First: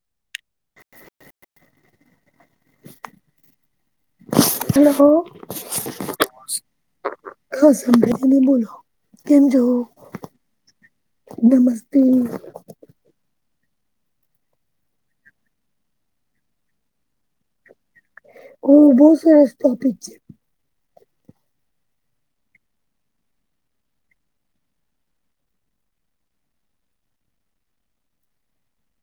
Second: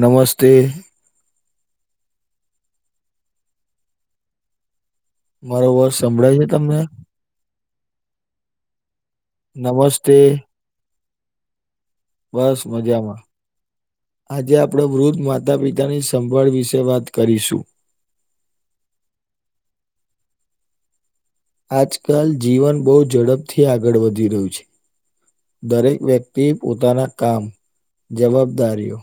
નમસ્તે [unintelligible] મારો અવાજ સંભળાય છે તમને? હા, [inaudible] બોલો કેમ છો નમસ્તે નમસ્તે. બસ મજામાં આજે આપણે વૃદ્ધ માતા પિતાની સંભાળ વિશે વાત કરીશું. ઓ બહુ સરસ ટોપિક છે. આજકાલ જીવન બહુ ઝડપથી આગળ વધી રહ્યું છે, દરેક વ્યક્તિ પોતાના કામ જવાબદારીઓ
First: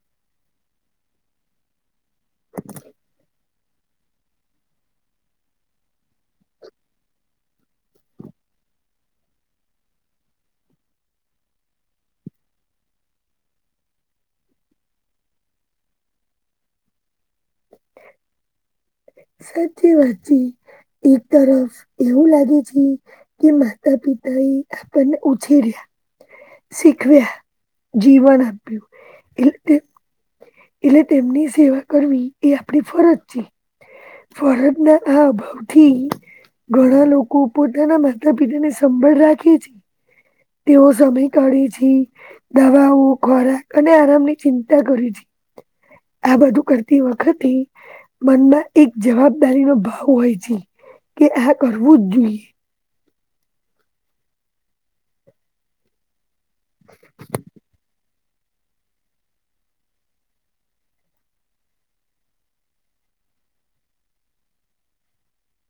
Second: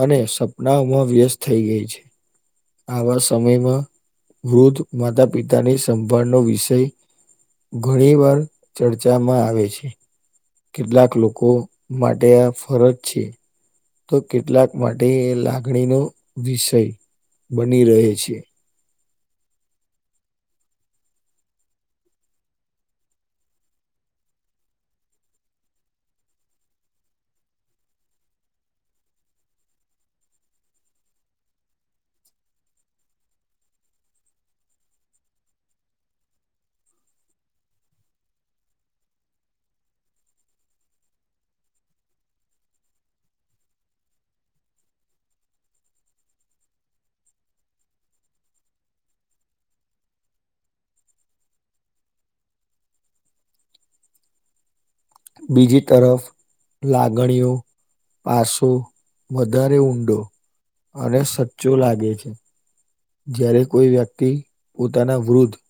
અને સપનાઓમાં વ્યસ્ત થઈ ગઈ છે, આવા સમયમાં વૃદ્ધ માતા પિતાની સંભાળનો વિષય ઘણી વાર ચર્ચામાં આવે છે, કેટલાક લોકો માટે આ ફરજ છે, તો કેટલાક માટે એ લાગણીનો વિષય બની રહે છે. સાચી વાત છે, એક તરફ એવું લાગે છે કે માતા પિતા આપણને ઉછીર્યા શીખવ્યા જીવન આપ્યું એટલે એટલે તેમની સેવા કરવી એ આપણી ફરજ છે. ફરજના આ અ ભાવથી ઘણા લોકો પોતાના માતા પિતા ને સંભાળ રાખે છે, તેઓ સમય કાઢે છે, દવાઓ ખોરાક અને આરામની ચિંતા કરે છે. આ બધું કરતી વખતથી મનમાં એક જવાબદારી નો ભાવ હોય છે, કે આ કરવું જ જોઈએ, બીજી તરફ લાગણીઓ, પાછો વધારે ઊંડો અને સચ્ચો લાગે છે, જય્યારે કોઈ વ્યક્તિ પોતાના વૃદ્ધ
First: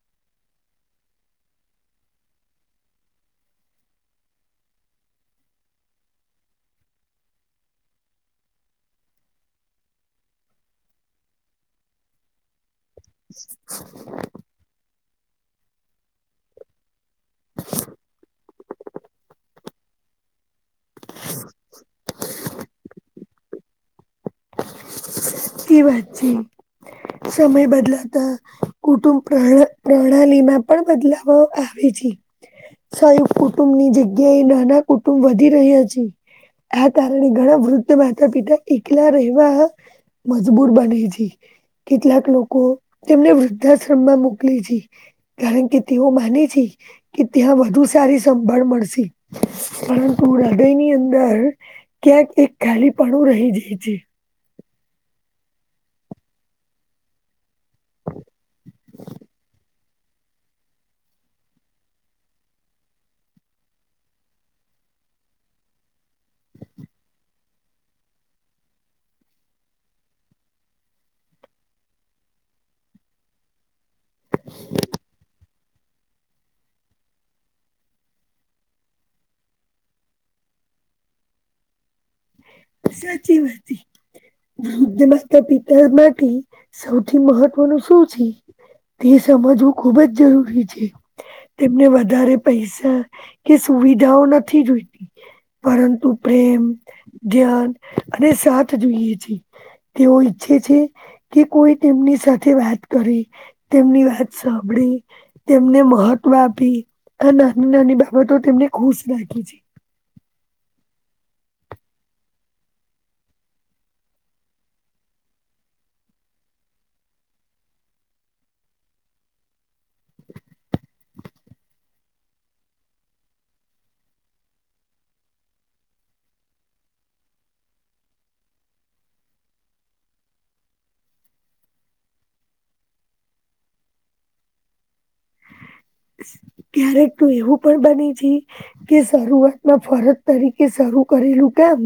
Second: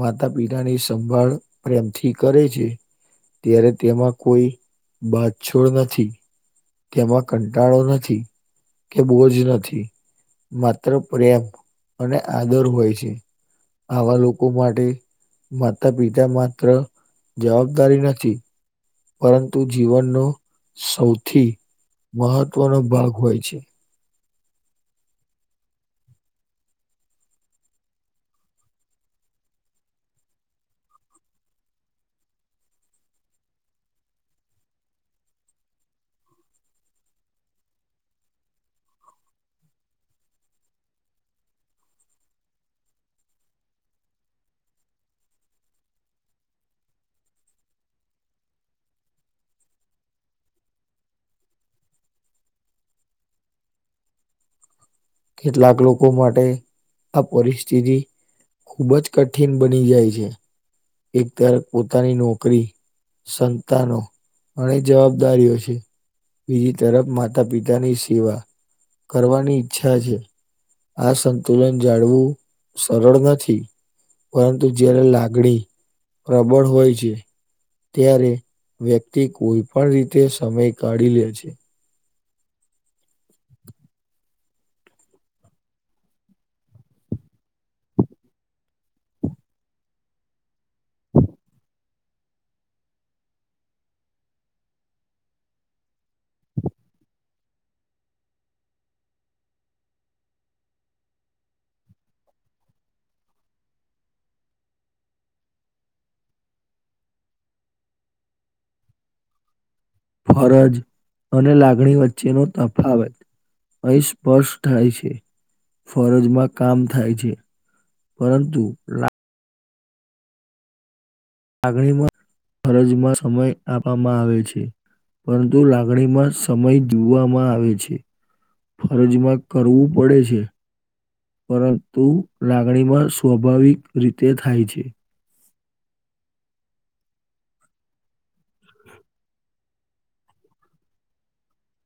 માતા પિતાની સંભાળ પ્રેમથી કરે છે, ત્યારે તેમાં કોઈ બાછછોડ નથી, તેમાં કંટાળો નથી, કે બોજ નથી માત્ર પ્રેમ અને આદર હોય છે, આવા લોકો લોકો માટે માતા પિતા માત્ર જવાબદારી નથી, પરંતુ જીવનનો સૌથી મહત્વનો ભાગ હોય છે, [inaudible] વાત છે, સમય બદલાતા કુટુંબ પ્ર પ્રણાલી માં પણ બદલાવ આવે છે. સાય કુટુંબ ની જગ્યા એ નાના કુટુંબ વધી રહ્યા છે, આ કારણે ઘણા વૃદ્ધ માતા પિતા એકલા રહેવા મજબૂર બને છે, કેટલાક લોકો તેમને વૃદ્ધાશ્રમ માં મોકલે છે, કારણ કે તેઓ માને છે, કે ત્યાં વધુ સારી સંભાળ મળશે, પરંતુ હૃદયની અંદર ક્યાંક એક ખાલી પાડું રહી જાય છે, કેટલાક લોકો માટે આ પરિસ્થિતિ ખુબ જ કઠિન બની જાય છે, એક ત્યારેક પોતાની નોકરી સંતાનો ઘણી જવાબદારીઓ છે, બીજી તરફ માતા પિતાની સેવા કરવાની ઈચ્છા છે, આ સંતુલન જાળવું સરળ નથી, પરંતુ જયારે લાગણી પ્રબળ હોય છે, ત્યારે વ્યક્તિ કોઈ પણ રીતે સમય કાઢી લે છે સાચી વાત. વૃદ્ધ માતા પિતા માટે સૌથી મહત્વનું શું છે? તે સમજવું ખુબ જ જરૂરી છે, તેમને વધારે પૈસા કે સુવિધાઓ નથી જોઈતી, પરંતુ પ્રેમ ધ્યાન અને સાથ જોઈએ છે, તેઓ ઈચ્છે છે કે કોઈ તેમની સાથે વાત કરે, તેમની વાત સાંભળે તેમને મહત્વ આપી આ નાની નાની બાબતો તેમને ખુશ રાખી છે. ફરજ અને લાગણી વચ્ચેનો તફાવત અહીં સ્પષ્ટ થાય છે, ફરજમાં કામ થાય છે. પરંતુ લા લાગણીમાં, ફરજમાં સમય આપવામાં આવે છે. પરંતુ લાગણીમાં સમય જોવામાં આવે છે. ફરજમાં કરવું પડે છે. પરંતુ લાગણી માં સ્વાભાવિક રીતે થાય છે. ક્યારેક તો એવું પણ બની છે કે શરૂઆતમાં ફરજ તરીકે શરૂ કરેલું કામ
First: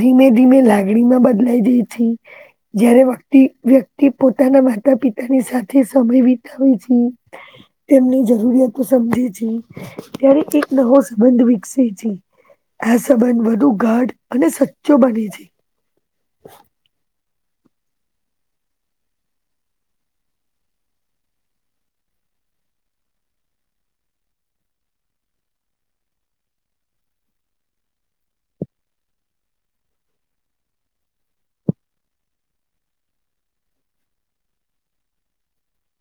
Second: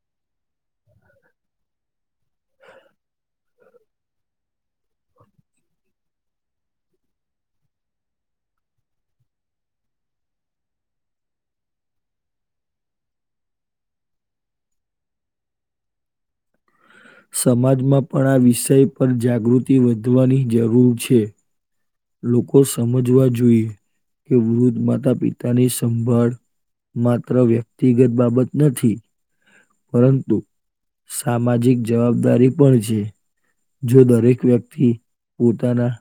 ધીમે ધીમે લાગણી માં બદલાઈ જાય છે. જય્યારે વકતિ વ્યક્તિ પોતાના માતા પિતાની સાથે સમય વિતાવે છે. તેમની જરૂરિયાતો સમજે છે, ત્યારે એક નવો સંબંધ વિકસે છે. આ સંબંધ વધુ ગઢ અને સચ્ચો બને છે. [inaudible] સમાજમાં પણ આ વિષય પર જાગૃતિ વધવાની જરૂર છે. લોકો સમજવા જોઈએ, કે વૃદ્ધ માતા પિતા ની સંભાળ માત્ર વ્યક્તિગત બાબત નથી. પરંતુ સામાજિક જવાબદારી પણ છે જો દરેક વ્યક્તિ પોતાના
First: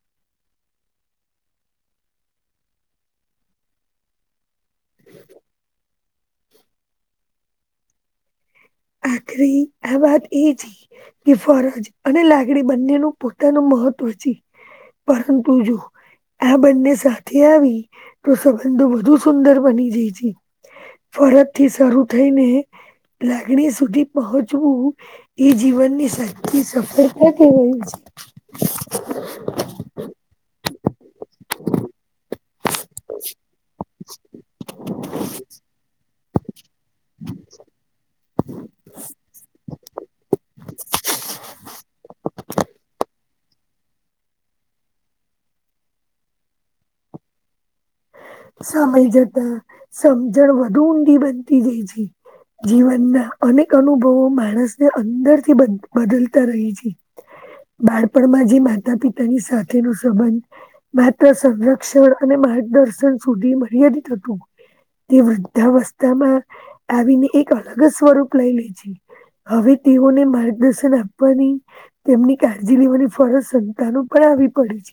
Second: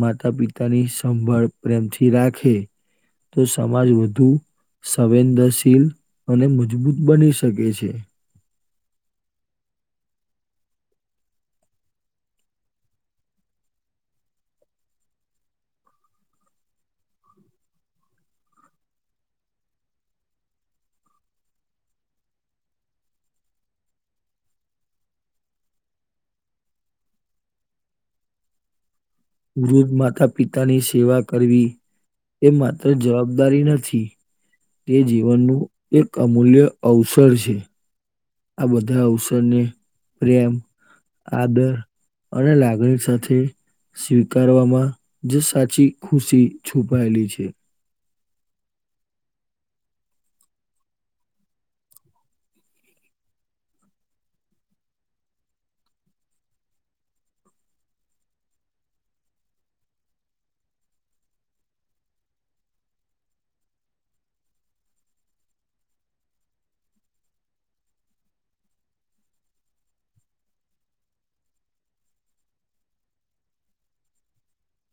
માતા પિતાની સંભળ પ્રેમથી રાખે તો સમાજ વધુ સવેદનશીલ અને મજબૂત બની શકે છે. કે [unintelligible] આખરી આ વાત એ છે એ ફરજ અને લાગણી બંનેનું પોતાનું મહત્વ છે. પરંતુ જો આ બંને સાથે આવી, તો સંબંધો વધુ સુંદર બની જાય છે. ફરત થી શરૂ થઈને ગણી સુધી પહોંચવું, એ જીવનની સાચી સફળતા કેવાય છે. વૃદ્ધ માતા પિતાની સેવા કરવી એમા તો જવાબદારી નથી, તે જીવનનું એક અમૂલ્ય અવસર છે. આ બધા અવસરને પ્રેમ, આદર અને લાગણી સાથે સ્વીકારવામાં જો સાચી ખુશી છુપાયેલી છે. સમય જતા સમજણ વધુ ઊંડી બનતી જાય છે. જીવનના અનેક અનુભવો માણસને અંદર થી બદ બદલતા રહી છે. બાળપણમાં જે માતા પિતાની સાથે નો સંબંધ માત્ર સંરક્ષણ અને માર્ગદર્શન સુધી મર્યાદિત હતું. તે વૃદ્ધાવસ્થામાં આવીને એક અલગ જ સ્વરૂપ લઈ લે છે. હવે તેઓને માર્ગદર્શન આપવાની તેમની કાળજી લેવાની ફરજ સંતાનો પર આવી પડી છે.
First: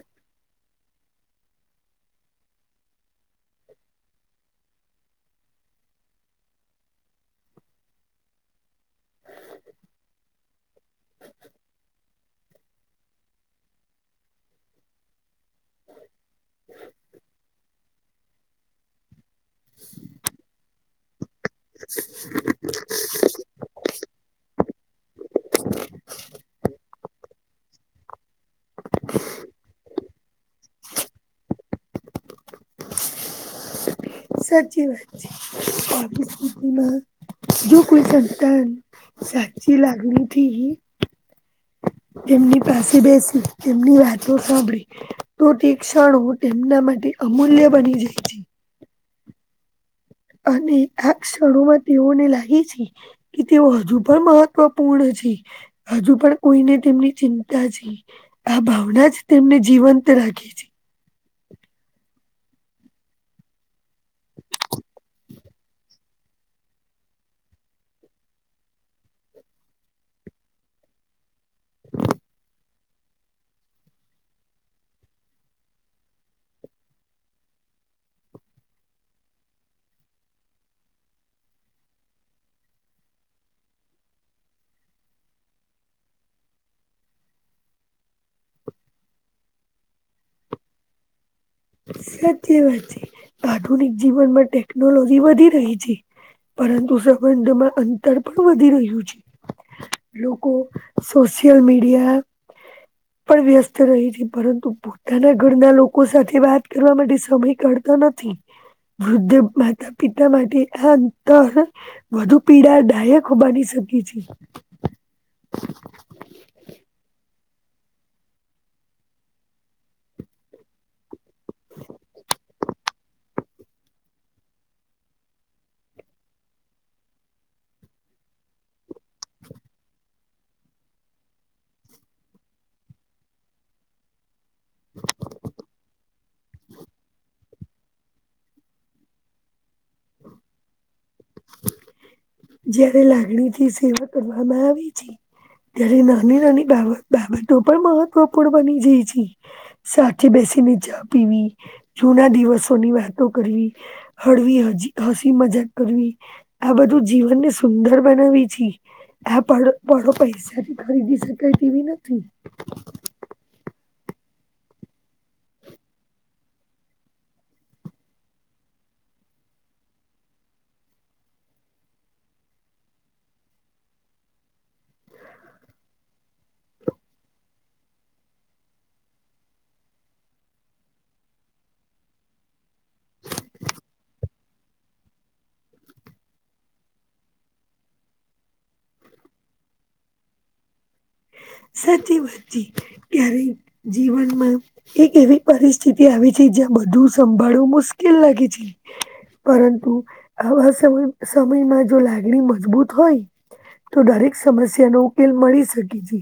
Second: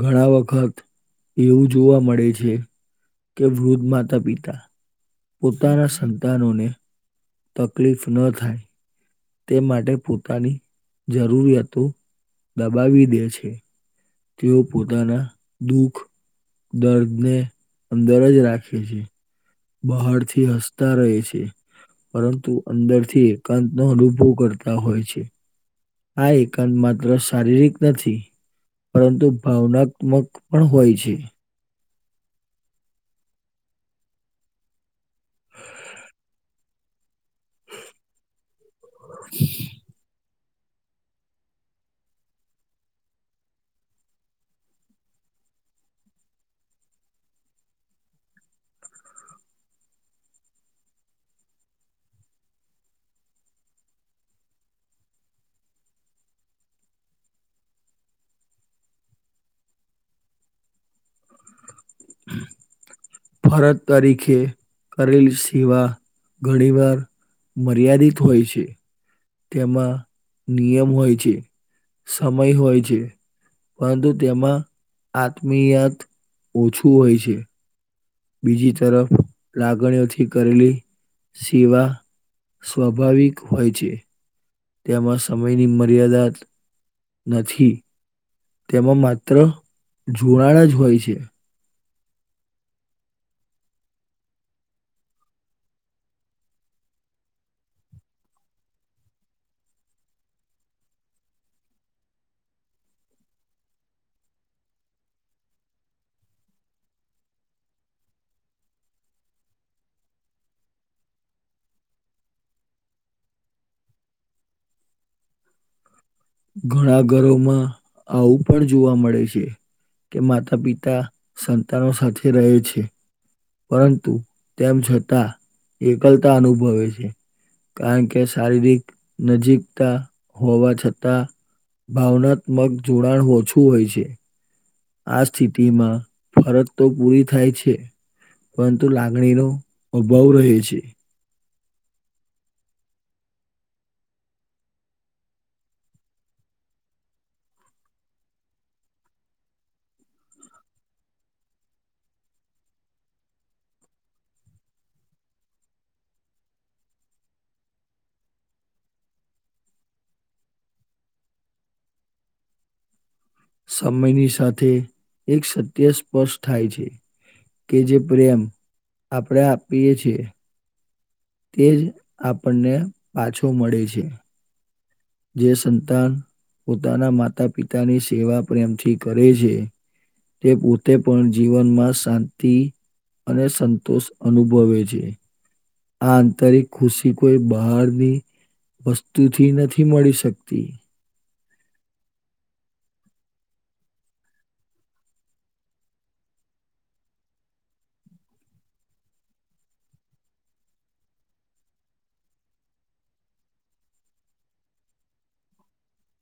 ઘણા વખત એવું જોવા મળે છે, કે વૃદ્ધ માતા પિતા પોતાના સંતાનોને તકલીફ ન થાય તે માટે પોતાની જરૂરિયાતો દબાવી દે છે. તેઓ પોતાના દુઃખ, દર્દને અંદર જ રાખે છે, બહારથી હસતા રહે છે, પરંતુ અંદર થી એકાંત નો અનુભવ કરતા હોય છે. આ એકાંત માત્ર શારીરિક નથી, પરંતુ ભાવનાક મક પણ હોય છે. સાચી વાત છે, [unintelligible] સુધી મા જો કોઈ સંતાન, સાચી લાગણી થી એમની પાસે બેસી, એમની વાતો સાંભળી તો તે ક્ષણો, તેમના માટે અમૂલ્ય બની જાય છે. અને આ ક્ષળોમાં તેઓને લાગે છે કે તેઓ હજુ પણ મહત્વપૂર્ણ છે. હજુ પણ કોઈને તેમની ચિંતા છે. આ ભાવના જ તેમને જીવંત રાખે છે. ફરજ તરીકે, કરેલી સિવા, ઘણી વાર મર્યાદિત હોય છે. તેમાં, નિયમ હોય છે, સમય હોય છે. પરંતુ તેમાં આત્મીયાત ઓછું હોય છે. બીજી તરફ લાગણીઓથી કરેલી સેવા સ્વાભાવિક હોય છે, તેમાં સમયની મર્યાદાત નથી. તેમાં માત્ર જુનાણા જ હોય છે. સાચી વાત છે, આધુનિક જીવનમાં ટેકનોલોજી વધી રહી છે. પરંતુ સંબંધમાં અંતર પણ વધી રહ્યું છે. લોકો, સોશિયલ મીડિયા પણ વ્યસ્ત રહી છે પરંતુ પોતાના ઘરના લોકો સાથે વા ત કરવા માટે સમય કાઢતા નથી. વૃદ્ધ માતા પિતા માટે આ અંતર વધુ પીડા દાયક બની શકી છે. ઘણા ઘરોમાં, આવું પણ જોવા મળે છે. કે માતા પિતા સંતાનો સાથે રહે છે. પરંતુ, તેમ છતાં, એકલતા અનુભવે છે. કારણ કે શારીરિક નજીકતા હોવા છતાં ભાવનાત્મક જોડાણ ઓછું હોય છે. આ સ્થિતિમાં ફરજ તો પૂરી થાય છે. પરંતુ લાગણીનો અભાવ રહે છે. જયારે લાગણી થી સેવા કરવામાં આવી છે ત્યારે નાની નાની બાબ બાબતો પણ મહત્વપૂર્ણ બની જાય છે. સાથે બેસી ને ચા પીવી, જૂના દિવસોની વાતો કરવી. હળવી હજી હસી મજાક કરવી, આ બધું જીવન ને સુંદર બનાવી છી. આ પણ પણો પૈસાથી ખરીદી શકાય તેવી નથી. સમયની સાથે એક સત્ય સ્પર્ષ થાય છે. કે જે પ્રેમ, આપણેે આપીએે છે. તે જ આપણને પાછો મળે છે. જે સંતાન પોતાના માતા પિતાની સેવા પ્રેમથી કરે છે તે પોતે પણ જીવનમાં શાંતિ અને સંતોષ અનુભવે છે. આ અંતરિક ખુશી કોઈ બહારની વસ્તુ થી નથી મળી શકતી. સાચી વાત છે. ક્યારે જીવનમાં એક એવી પરિસ્થિતિ આવી છે જ્યાં બધું સંભાળવું મુશ્કેલ લાગે છે. પરંતુ આવા સમય સમયમાં જો લાગણી મજબૂત હોય તો દરેક સમસ્યા નો ઉકેલ મળી શકે છે.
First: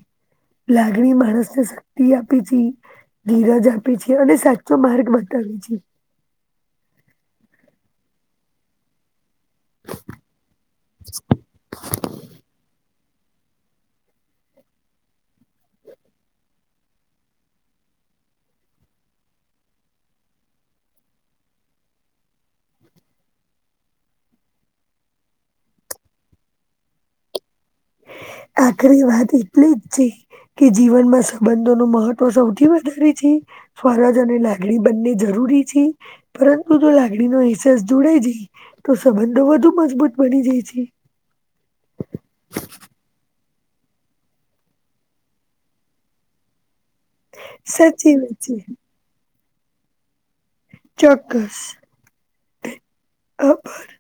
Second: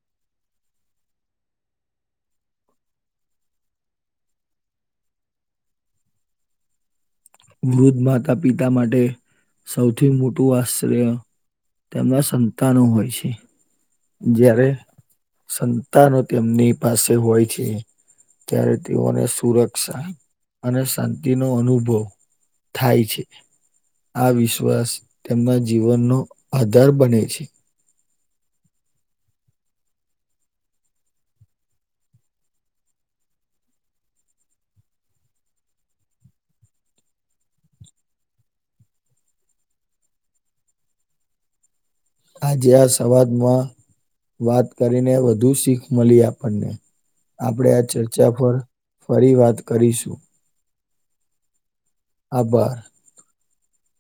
લાગણી માણસ ને શક્તિ આપે છે. ધીરજ આપે છે અને સાચો માર્ગ બતાવે છે. વૃદ્ધ માતા પિતા માટે સૌથી મોટું આશ્રય, તેમના સંતાનો હોય છે. જયારે સંતાનો તેમની પાસે હોય છે ત્યારે તેઓને સુરક્ષા અને શાંતિ નો અનુભવ થાય છે આ વિશ્વાસ તેમના જીવનનો આધાર બને છે. આખરી વાત એટલી છે. કે જીવનમાં સંબંધો નુ મહત્વ સૌથી વધારે છે. સ્વરાજ અને લાગડી બંને જરૂરી છે પરંતુ જો લાગડીનો અસસ જોડાય જાય તો સંબંધો વધુ મજબૂત બની જાય છે. આજે આ સવાદમાં વાત કરીને વધુ શીખ મળી આપણને આપણેે આ સાચી ચર્ચા વાત પર છે ફરી વાત કરીશું. ચોક્કસ આભાર આભાર